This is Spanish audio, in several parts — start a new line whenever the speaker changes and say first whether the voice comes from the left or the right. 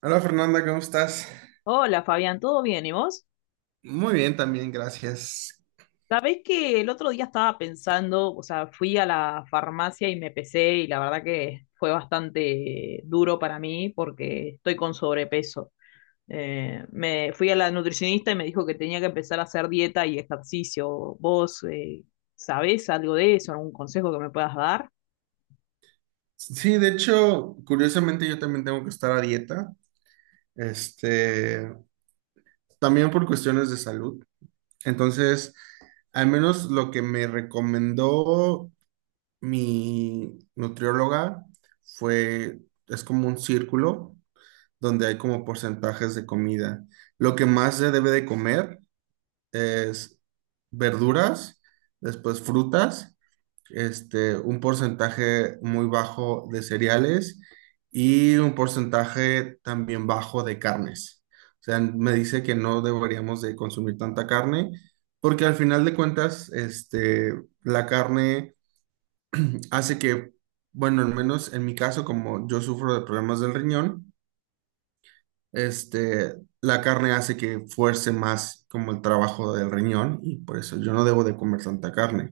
right: Hola Fernanda, ¿cómo estás?
left: Hola Fabián, ¿todo bien? ¿Y vos?
right: Muy bien también, gracias.
left: Sabés que el otro día estaba pensando, o sea, fui a la farmacia y me pesé y la verdad que fue bastante duro para mí porque estoy con sobrepeso. Me fui a la nutricionista y me dijo que tenía que empezar a hacer dieta y ejercicio. ¿Vos sabés algo de eso? ¿Algún consejo que me puedas dar?
right: Sí, de hecho, curiosamente yo también tengo que estar a dieta, este, también por cuestiones de salud. Entonces, al menos lo que me recomendó mi nutrióloga fue, es como un círculo donde hay como porcentajes de comida. Lo que más se debe de comer es verduras, después frutas. Un porcentaje muy bajo de cereales y un porcentaje también bajo de carnes. O sea, me dice que no deberíamos de consumir tanta carne porque al final de cuentas, la carne hace que, bueno, al menos en mi caso, como yo sufro de problemas del riñón, este, la carne hace que fuerce más como el trabajo del riñón y por eso yo no debo de comer tanta carne,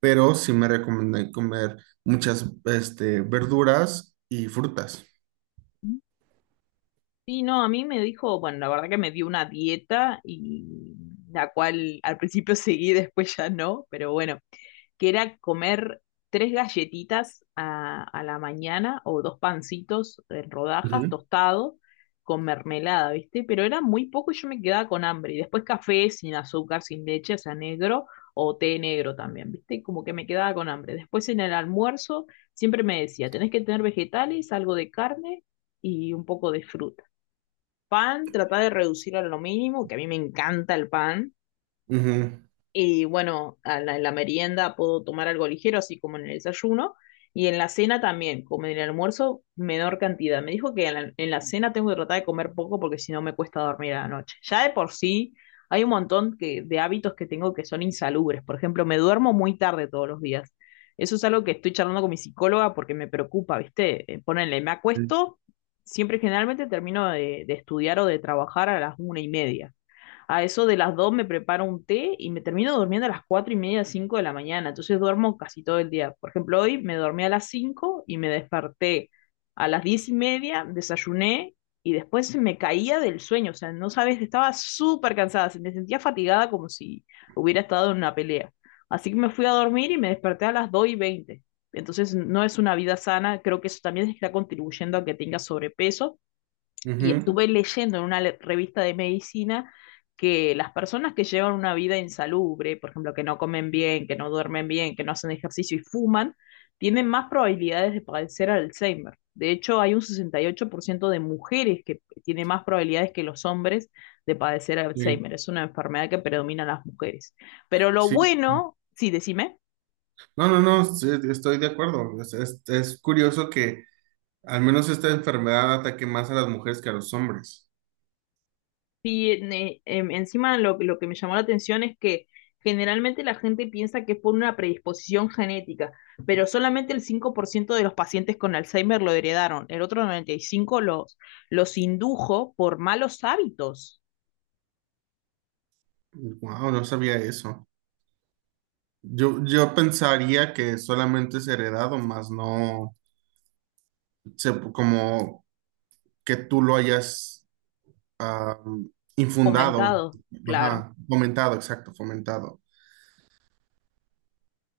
right: pero sí me recomienda comer muchas, verduras y frutas.
left: Sí, no, a mí me dijo, bueno, la verdad que me dio una dieta y la cual al principio seguí, después ya no, pero bueno. Que era comer tres galletitas a la mañana o dos pancitos en rodajas
right: Ujú.
left: tostado con mermelada, ¿viste? Pero era muy poco y yo me quedaba con hambre. Y después café sin azúcar, sin leche, o sea, negro o té negro también, ¿viste? Como que me quedaba con hambre. Después en el almuerzo siempre me decía, tenés que tener vegetales, algo de carne y un poco de fruta. Pan, tratá de reducir a lo mínimo, que a mí me encanta el pan
right: Ujú.
left: y bueno, en la merienda puedo tomar algo ligero, así como en el desayuno. Y en la cena también, como en el almuerzo, menor cantidad. Me dijo que en la cena tengo que tratar de comer poco porque si no me cuesta dormir a la noche. Ya de por sí hay un montón que, de hábitos que tengo que son insalubres. Por ejemplo, me duermo muy tarde todos los días. Eso es algo que estoy charlando con mi psicóloga porque me preocupa, ¿viste? Ponele, me
right: Sí.
left: acuesto, siempre generalmente termino de estudiar o de trabajar a las 1:30. A eso de las 2 me preparo un té y me termino durmiendo a las 4:30, 5 de la mañana. Entonces duermo casi todo el día. Por ejemplo, hoy me dormí a las 5 y me desperté a las 10:30, desayuné y después me caía del sueño. O sea, no sabes, estaba súper cansada, se me sentía fatigada como si hubiera estado en una pelea. Así que me fui a dormir y me desperté a las 2:20. Entonces no es una vida sana, creo que eso también está contribuyendo a que tengas sobrepeso y
right: Ujú.
left: estuve leyendo en una revista de medicina que las personas que llevan una vida insalubre, por ejemplo, que no comen bien, que no duermen bien, que no hacen ejercicio y fuman, tienen más probabilidades de padecer Alzheimer. De hecho, hay un 68% de mujeres que tiene más probabilidades que los hombres de padecer
right: Sí.
left: Alzheimer. Es una enfermedad que predomina en las mujeres. Pero lo
right: Sí,
left: bueno, sí, decime.
right: no, no, no, sí, estoy de acuerdo. Es curioso que al menos esta enfermedad ataque más a las mujeres que a los hombres.
left: Sí, encima lo que me llamó la atención es que generalmente la gente piensa que es por una predisposición genética, pero solamente el 5% de los pacientes con Alzheimer lo heredaron, el otro 95% los indujo por malos hábitos
right: Wow, no sabía eso. Yo pensaría que solamente es heredado, más no se- como que tú lo hayas ah, infundado,
left: fomentados, claro.
right: ajá, fomentado, exacto, fomentado.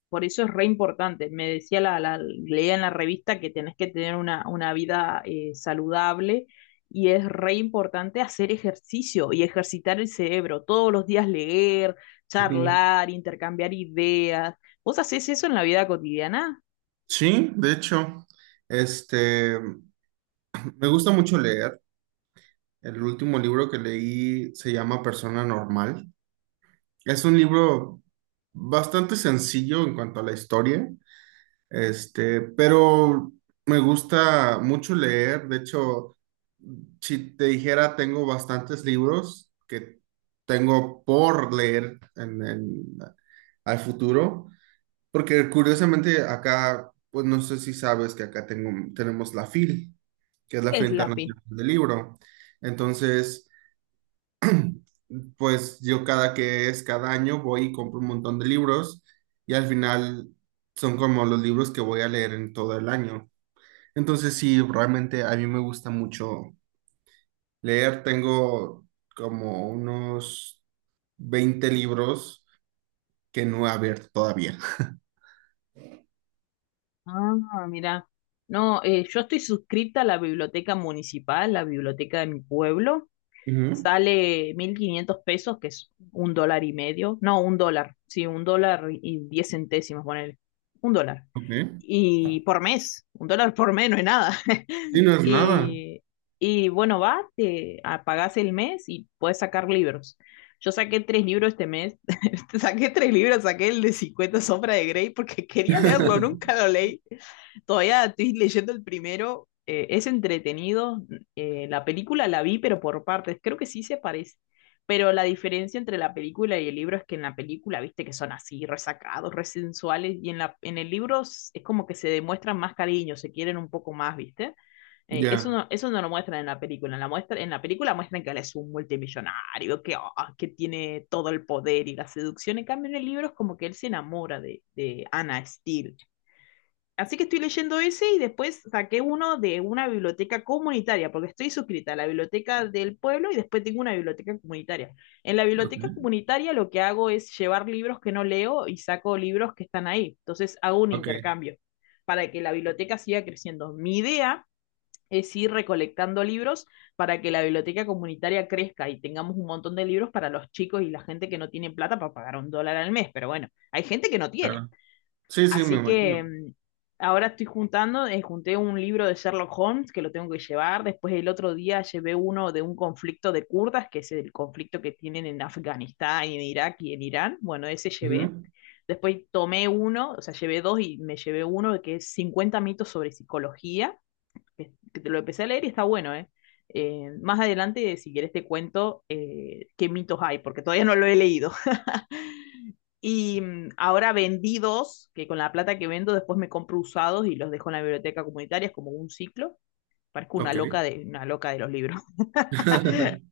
left: Por eso es re importante. Me decía leía en la revista que tenés que tener una vida saludable y es re importante hacer ejercicio y ejercitar el cerebro. Todos los días leer,
right: Ujú.
left: charlar, intercambiar ideas. ¿Vos hacés eso en la vida cotidiana?
right: Sí, de hecho, este, me gusta mucho leer. El último libro que leí se llama Persona Normal. Es un libro bastante sencillo en cuanto a la historia, pero me gusta mucho leer. De hecho, si te dijera, tengo bastantes libros que tengo por leer al futuro, porque curiosamente acá, pues no sé si sabes que acá tengo, tenemos la FIL, que es la
left: ¿Qué es
right: Feria
left: la FI?
right: Internacional del Libro. Entonces, pues yo cada que es cada año voy y compro un montón de libros y al final son como los libros que voy a leer en todo el año. Entonces sí, realmente a mí me gusta mucho leer. Tengo como unos 20 libros que no he abierto todavía.
left: Ah, mira. No, yo estoy suscrita a la biblioteca municipal, la biblioteca de mi pueblo.
right: Ujú,
left: Sale 1500 pesos, que es un dólar y medio, no, un dólar, sí, un dólar y 10 centésimos, ponele, un dólar.
right: ok.
left: Y por mes, un dólar por mes no es nada.
right: Sí, no es nada.
left: Y, y bueno, vas, te pagás el mes y puedes sacar libros. Yo saqué tres libros este mes, saqué tres libros, saqué el de 50 Sombras de Grey porque quería leerlo, nunca lo leí. Todavía estoy leyendo el primero, es entretenido, la película la vi, pero por partes. Creo que sí se parece. Pero la diferencia entre la película y el libro es que en la película, viste, que son así, resacados, resensuales, y en el libro es como que se demuestran más cariño, se quieren un poco más, viste.
right: Ya,
left: Eso no lo muestran en la película. En la muestra, en la película muestran que él es un multimillonario, que, que tiene todo el poder y la seducción. En cambio, en el libro es como que él se enamora de Anna Steele. Así que estoy leyendo ese y después saqué uno de una biblioteca comunitaria, porque estoy suscrita a la biblioteca del pueblo y después tengo una biblioteca comunitaria. En la
right: ok,
left: biblioteca comunitaria lo que hago es llevar libros que no leo y saco libros que están ahí. Entonces hago un
right: ok,
left: intercambio para que la biblioteca siga creciendo. Mi idea es ir recolectando libros para que la biblioteca comunitaria crezca y tengamos un montón de libros para los chicos y la gente que no tiene plata para pagar un dólar al mes. Pero bueno, hay gente que no tiene.
right: claro. Sí, sí, me
left: Así que
right: imagino.
left: ahora estoy juntando, junté un libro de Sherlock Holmes que lo tengo que llevar. Después el otro día llevé uno de un conflicto de kurdas, que es el conflicto que tienen en Afganistán y en Irak y en Irán. Bueno, ese llevé.
right: Ujú,
left: Después tomé uno, o sea, llevé dos y me llevé uno que es 50 mitos sobre psicología, que te lo empecé a leer y está bueno, ¿eh? Más adelante, si quieres, te cuento qué mitos hay, porque todavía no lo he leído. Y ahora vendidos, que con la plata que vendo después me compro usados y los dejo en la biblioteca comunitaria, es como un ciclo. Parezco
right: ok.
left: una loca de los libros.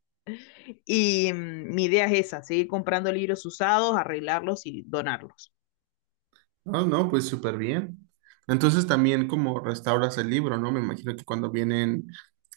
left: Y mi idea es esa, seguir comprando libros usados, arreglarlos y donarlos.
right: No, no, pues súper bien. Entonces también como restauras el libro, ¿no? Me imagino que cuando vienen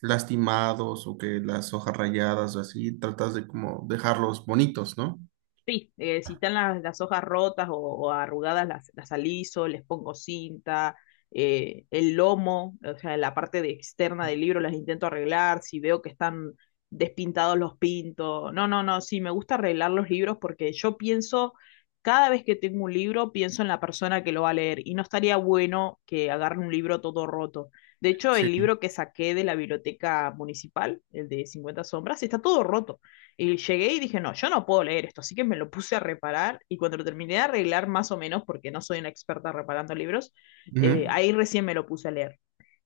right: lastimados o que las hojas rayadas o así, tratas de como dejarlos bonitos, ¿no?
left: Sí, si están las hojas rotas o arrugadas, las aliso, les pongo cinta, el lomo, o sea, la parte de externa del libro las intento arreglar, si veo que están despintados los pinto. No, no, no, sí, me gusta arreglar los libros porque yo pienso, cada vez que tengo un libro, pienso en la persona que lo va a leer y no estaría bueno que agarre un libro todo roto. De hecho,
right: Sí.
left: el libro que saqué de la biblioteca municipal, el de cincuenta sombras, está todo roto. Y llegué y dije, no, yo no puedo leer esto, así que me lo puse a reparar y cuando lo terminé de arreglar más o menos, porque no soy una experta reparando libros,
right: Ujú,
left: ahí recién me lo puse a leer.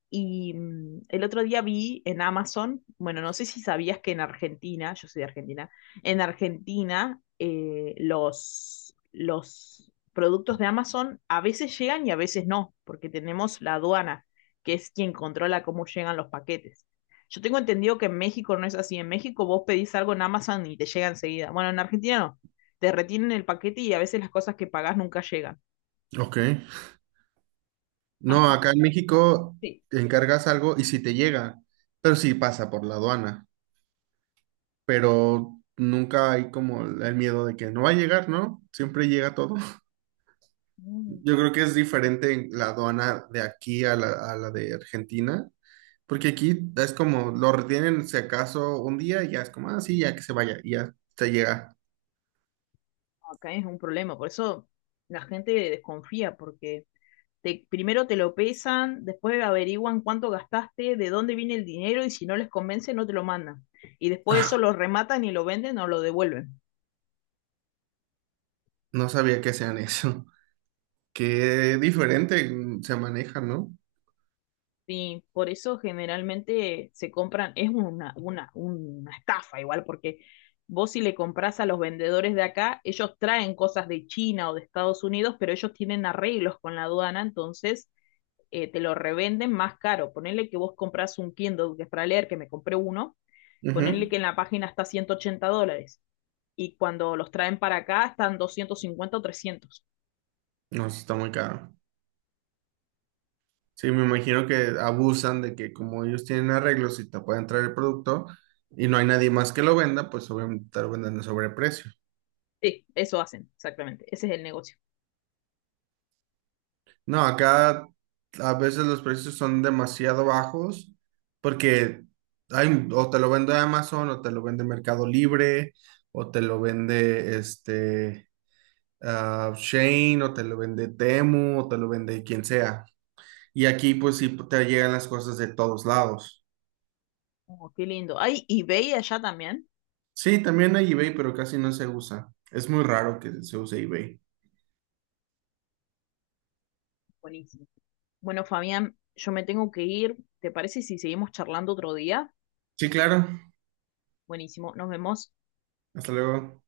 left: Y el otro día vi en Amazon, bueno, no sé si sabías que en Argentina, yo soy de Argentina, en Argentina los productos de Amazon a veces llegan y a veces no, porque tenemos la aduana, que es quien controla cómo llegan los paquetes. Yo tengo entendido que en México no es así. En México vos pedís algo en Amazon y te llega enseguida. Bueno, en Argentina no. Te retienen el paquete y a veces las cosas que pagás nunca llegan.
right: ok. No,
left: Así
right: acá en
left: que
right: México
left: sí.
right: te encargas algo y si te llega, pero sí pasa por la aduana, pero nunca hay como el miedo de que no va a llegar, ¿no? Siempre llega todo. Yo creo que es diferente en la aduana de aquí a la de Argentina. Porque aquí es como, lo retienen si acaso un día y ya es como, ah, sí, ya que se vaya, y ya se llega.
left: Acá es un problema, por eso la gente desconfía, porque te, primero te lo pesan, después averiguan cuánto gastaste, de dónde viene el dinero y si no les convence no te lo mandan. Y después eso
right: Ah,
left: lo rematan y lo venden o lo devuelven.
right: no sabía que sean eso. Qué diferente se maneja, ¿no?
left: Sí, por eso generalmente se compran, es una estafa igual, porque vos si le compras a los vendedores de acá, ellos traen cosas de China o de Estados Unidos, pero ellos tienen arreglos con la aduana, entonces te lo revenden más caro. Ponerle que vos compras un Kindle que es para leer, que me compré uno, ponerle
right: Ujú.
left: que en la página está 180 dólares y cuando los traen para acá están 250 o 300.
right: No, sí está muy caro. Sí, me imagino que abusan de que como ellos tienen arreglos y te pueden traer el producto y no hay nadie más que lo venda, pues obviamente te lo venden a sobreprecio.
left: Sí, eso hacen, exactamente. Ese es el negocio.
right: No, acá a veces los precios son demasiado bajos porque hay, o te lo vende Amazon o te lo vende Mercado Libre o te lo vende Shein o te lo vende Temu o te lo vende quien sea. Y aquí pues sí te llegan las cosas de todos lados.
left: Oh, qué lindo. Hay eBay allá también.
right: Sí, también hay eBay, pero casi no se usa. Es muy raro que se use eBay.
left: Buenísimo. Bueno, Fabián, yo me tengo que ir. ¿Te parece si seguimos charlando otro día?
right: Sí, claro.
left: Buenísimo. Nos vemos.
right: Hasta luego.